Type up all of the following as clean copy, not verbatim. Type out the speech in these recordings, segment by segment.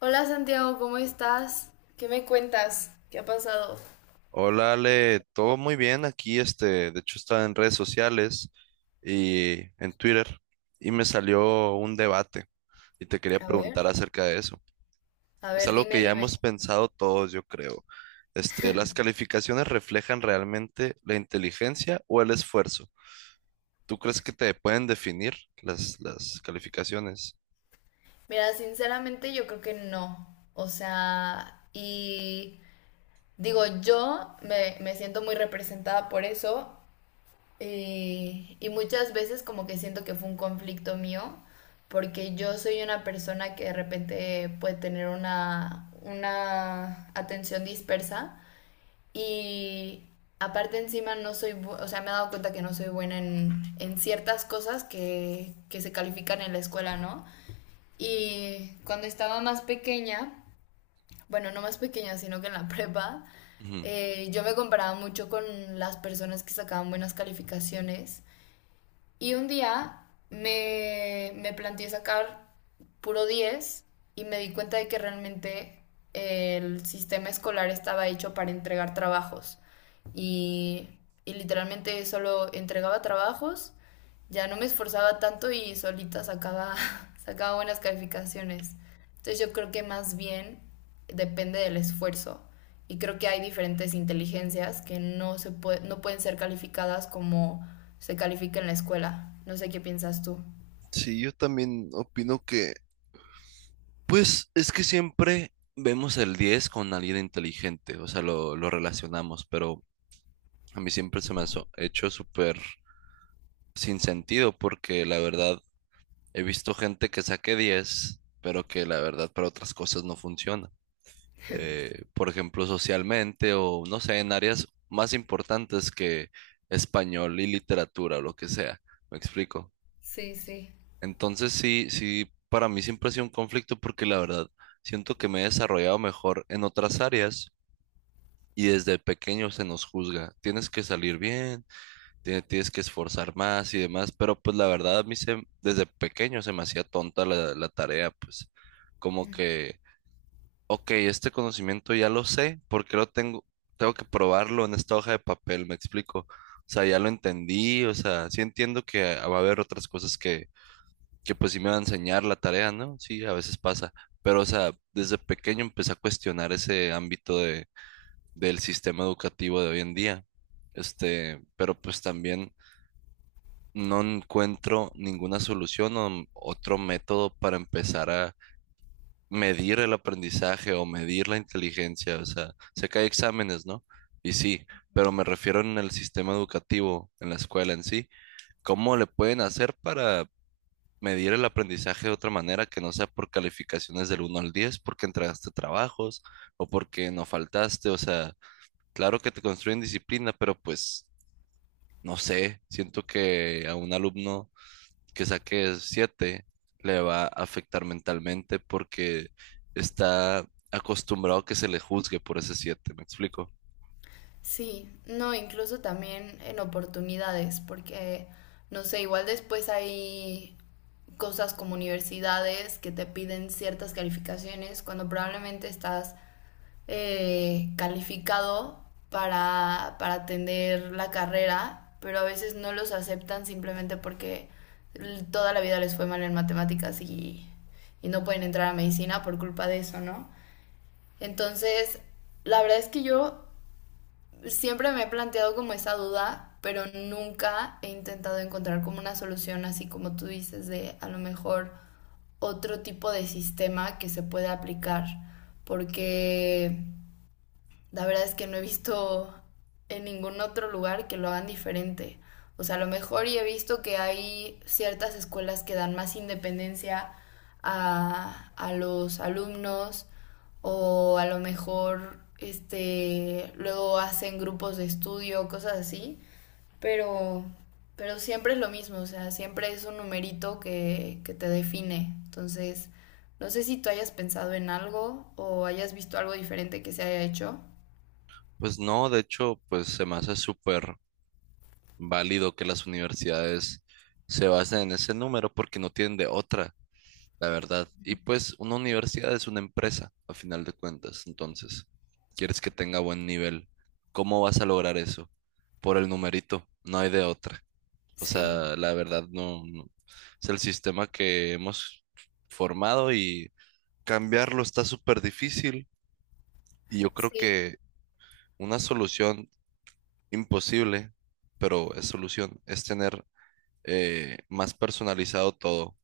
Hola Santiago, ¿cómo estás? ¿Qué me cuentas? ¿Qué ha pasado? Hola Ale, todo muy bien aquí, de hecho estaba en redes sociales y en Twitter y me salió un debate y te quería A preguntar ver, acerca de eso. a Es ver, algo dime, que ya hemos dime. pensado todos, yo creo. ¿Las calificaciones reflejan realmente la inteligencia o el esfuerzo? ¿Tú crees que te pueden definir las calificaciones? Mira, sinceramente yo creo que no. O sea, y digo, yo me siento muy representada por eso y muchas veces como que siento que fue un conflicto mío porque yo soy una persona que de repente puede tener una atención dispersa. Y aparte encima no soy, o sea, me he dado cuenta que no soy buena en ciertas cosas que se califican en la escuela, ¿no? Y cuando estaba más pequeña, bueno, no más pequeña, sino que en la prepa, Ujú. Yo me comparaba mucho con las personas que sacaban buenas calificaciones y un día me planteé sacar puro 10 y me di cuenta de que realmente el sistema escolar estaba hecho para entregar trabajos. Y, y literalmente solo entregaba trabajos, ya no me esforzaba tanto y solita sacaba, sacaba buenas calificaciones. Entonces yo creo que más bien depende del esfuerzo y creo que hay diferentes inteligencias que no, no pueden ser calificadas como se califica en la escuela. No sé qué piensas tú. Sí, yo también opino que, pues es que siempre vemos el 10 con alguien inteligente, o sea, lo relacionamos, pero a mí siempre se me ha hecho súper sin sentido porque la verdad he visto gente que saque 10 pero que la verdad para otras cosas no funciona. Por ejemplo, socialmente o no sé, en áreas más importantes que español y literatura o lo que sea. ¿Me explico? Sí, sí. Entonces sí, sí, para mí siempre ha sido un conflicto porque la verdad siento que me he desarrollado mejor en otras áreas y desde pequeño se nos juzga. Tienes que salir bien, tienes que esforzar más y demás, pero pues la verdad a mí desde pequeño se me hacía tonta la tarea, pues como que, ok, este conocimiento ya lo sé, ¿porque lo tengo? Tengo que probarlo en esta hoja de papel, me explico. O sea, ya lo entendí, o sea, sí entiendo que va a haber otras cosas que pues sí me va a enseñar la tarea, ¿no? Sí, a veces pasa. Pero, o sea, desde pequeño empecé a cuestionar ese ámbito del sistema educativo de hoy en día. Pero pues también no encuentro ninguna solución o otro método para empezar a medir el aprendizaje o medir la inteligencia. O sea, sé que hay exámenes, ¿no? Y sí, pero me refiero en el sistema educativo, en la escuela en sí. ¿Cómo le pueden hacer para medir el aprendizaje de otra manera que no sea por calificaciones del 1 al 10 porque entregaste trabajos o porque no faltaste? O sea, claro que te construyen disciplina, pero pues no sé, siento que a un alumno que saque 7 le va a afectar mentalmente porque está acostumbrado a que se le juzgue por ese 7, ¿me explico? Sí, no, incluso también en oportunidades, porque, no sé, igual después hay cosas como universidades que te piden ciertas calificaciones cuando probablemente estás calificado para atender la carrera, pero a veces no los aceptan simplemente porque toda la vida les fue mal en matemáticas y no pueden entrar a medicina por culpa de eso, ¿no? Entonces, la verdad es que yo siempre me he planteado como esa duda, pero nunca he intentado encontrar como una solución, así como tú dices, de a lo mejor otro tipo de sistema que se pueda aplicar, porque la verdad es que no he visto en ningún otro lugar que lo hagan diferente. O sea, a lo mejor y he visto que hay ciertas escuelas que dan más independencia a los alumnos o a lo mejor este luego hacen grupos de estudio, cosas así, pero pero siempre es lo mismo, o sea, siempre es un numerito que te define. Entonces, no sé si tú hayas pensado en algo o hayas visto algo diferente que se haya hecho. Pues no, de hecho, pues se me hace súper válido que las universidades se basen en ese número porque no tienen de otra, la verdad. Y pues una universidad es una empresa, a final de cuentas. Entonces, quieres que tenga buen nivel. ¿Cómo vas a lograr eso? Por el numerito, no hay de otra. O Sí, sea, la verdad es el sistema que hemos formado y cambiarlo está súper difícil. Y yo creo sí. que una solución imposible, pero es solución, es tener más personalizado todo.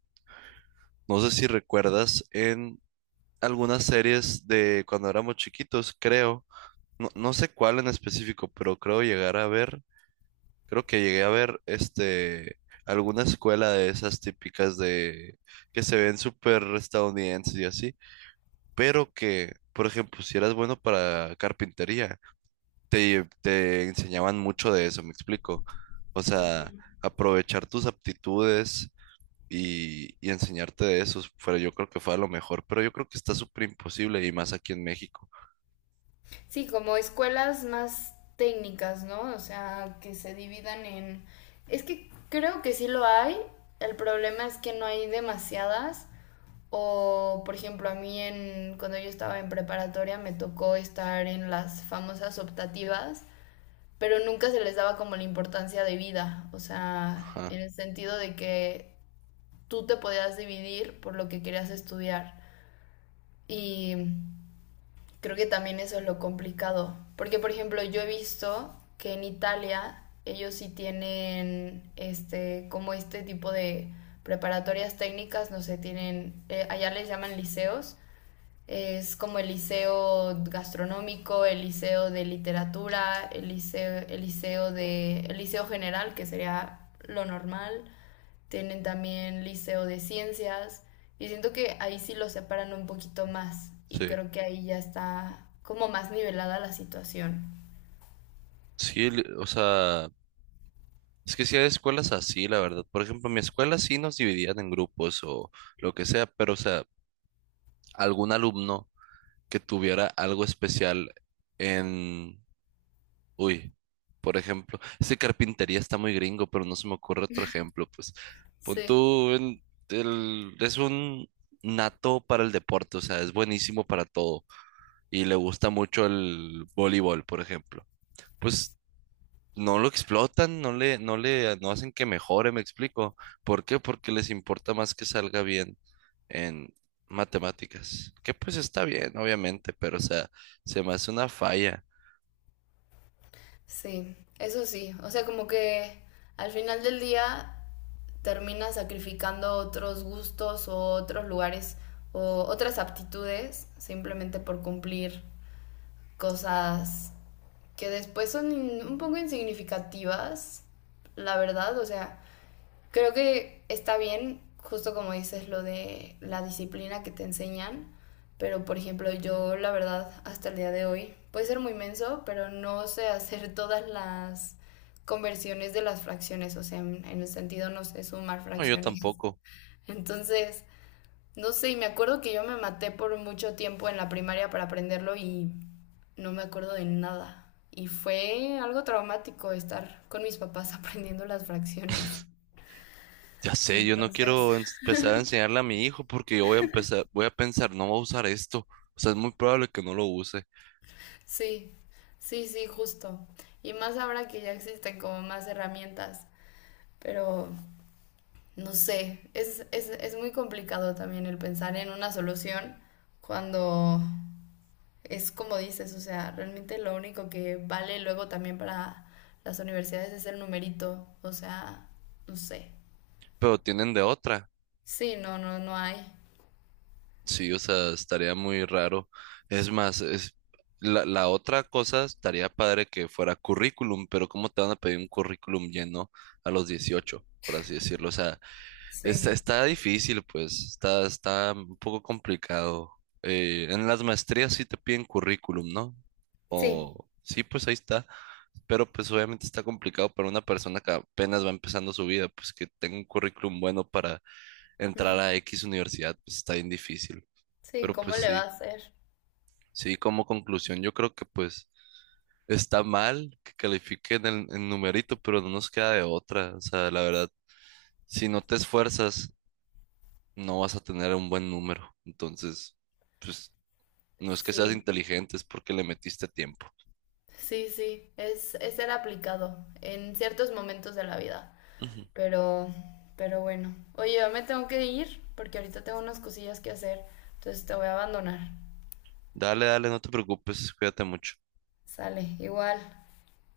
No sé si recuerdas en algunas series de cuando éramos chiquitos, creo. No, no sé cuál en específico, pero creo llegar a ver, creo que llegué a ver alguna escuela de esas típicas de que se ven súper estadounidenses y así, pero que, por ejemplo, si eras bueno para carpintería, te enseñaban mucho de eso, me explico. O sea, Ujú. aprovechar tus aptitudes y enseñarte de eso, yo creo que fue a lo mejor, pero yo creo que está súper imposible y más aquí en México. Sí, como escuelas más técnicas, ¿no? O sea, que se dividan en... Es que creo que sí lo hay. El problema es que no hay demasiadas. O, por ejemplo, a mí en, cuando yo estaba en preparatoria me tocó estar en las famosas optativas, pero nunca se les daba como la importancia de vida. O sea, Ajá, en el sentido de que tú te podías dividir por lo que querías estudiar. Y creo que también eso es lo complicado. Porque, por ejemplo, yo he visto que en Italia ellos sí tienen este, como este tipo de preparatorias técnicas, no sé, tienen, allá les llaman liceos. Es como el liceo gastronómico, el liceo de literatura, el liceo de, el liceo general, que sería lo normal, tienen también liceo de ciencias y siento que ahí sí lo separan un poquito más y sí. creo que ahí ya está como más nivelada la situación. Sí, o sea, es que sí hay escuelas así, la verdad. Por ejemplo, en mi escuela sí nos dividían en grupos o lo que sea, pero o sea, algún alumno que tuviera algo especial en... Uy, por ejemplo, carpintería está muy gringo, pero no se me ocurre otro ejemplo. Pues pon Sí, tú, en el... es un nato para el deporte, o sea, es buenísimo para todo y le gusta mucho el voleibol, por ejemplo. Pues no lo explotan, no hacen que mejore, me explico. ¿Por qué? Porque les importa más que salga bien en matemáticas. Que pues está bien, obviamente, pero o sea, se me hace una falla. sí, eso sí. O sea, como que al final del día terminas sacrificando otros gustos o otros lugares o otras aptitudes simplemente por cumplir cosas que después son un poco insignificativas, la verdad. O sea, creo que está bien, justo como dices, lo de la disciplina que te enseñan, pero por ejemplo yo la verdad hasta el día de hoy, puede ser muy menso, pero no sé hacer todas las conversiones de las fracciones, o sea, en el sentido no sé sumar No, yo fracciones. tampoco. Entonces, no sé, y me acuerdo que yo me maté por mucho tiempo en la primaria para aprenderlo y no me acuerdo de nada. Y fue algo traumático estar con mis papás aprendiendo las fracciones. Ya sé, yo no Entonces, quiero empezar a enseñarle a mi hijo porque yo voy a empezar, voy a pensar, no voy a usar esto. O sea, es muy probable que no lo use, sí, sí, sí, justo. Y más ahora que ya existen como más herramientas, pero no sé, es, es muy complicado también el pensar en una solución cuando es como dices, o sea, realmente lo único que vale luego también para las universidades es el numerito, o sea, no sé. pero tienen de otra. Sí, no, no, no hay. Sí, o sea, estaría muy raro. Es más, es la otra cosa estaría padre que fuera currículum, pero ¿cómo te van a pedir un currículum lleno a los 18, por así decirlo? O sea, está, Sí, está difícil, pues, está un poco complicado. En las maestrías sí te piden currículum, ¿no? sí. O sí, pues ahí está. Pero pues obviamente está complicado para una persona que apenas va empezando su vida, pues que tenga un currículum bueno para entrar a Ujú. X universidad, pues está bien difícil. Sí, Pero ¿cómo pues le va sí, a hacer? sí, como conclusión, yo creo que pues está mal que califiquen el numerito, pero no nos queda de otra. O sea, la verdad, si no te esfuerzas, no vas a tener un buen número. Entonces, pues no es que seas Sí, inteligente, es porque le metiste tiempo. sí, sí, es, ser aplicado en ciertos momentos de la vida. Ujú. Pero, pero bueno. Oye, yo me tengo que ir porque ahorita tengo unas cosillas que hacer. Entonces te voy a abandonar. Dale, dale, no te preocupes, cuídate mucho. Sale, igual.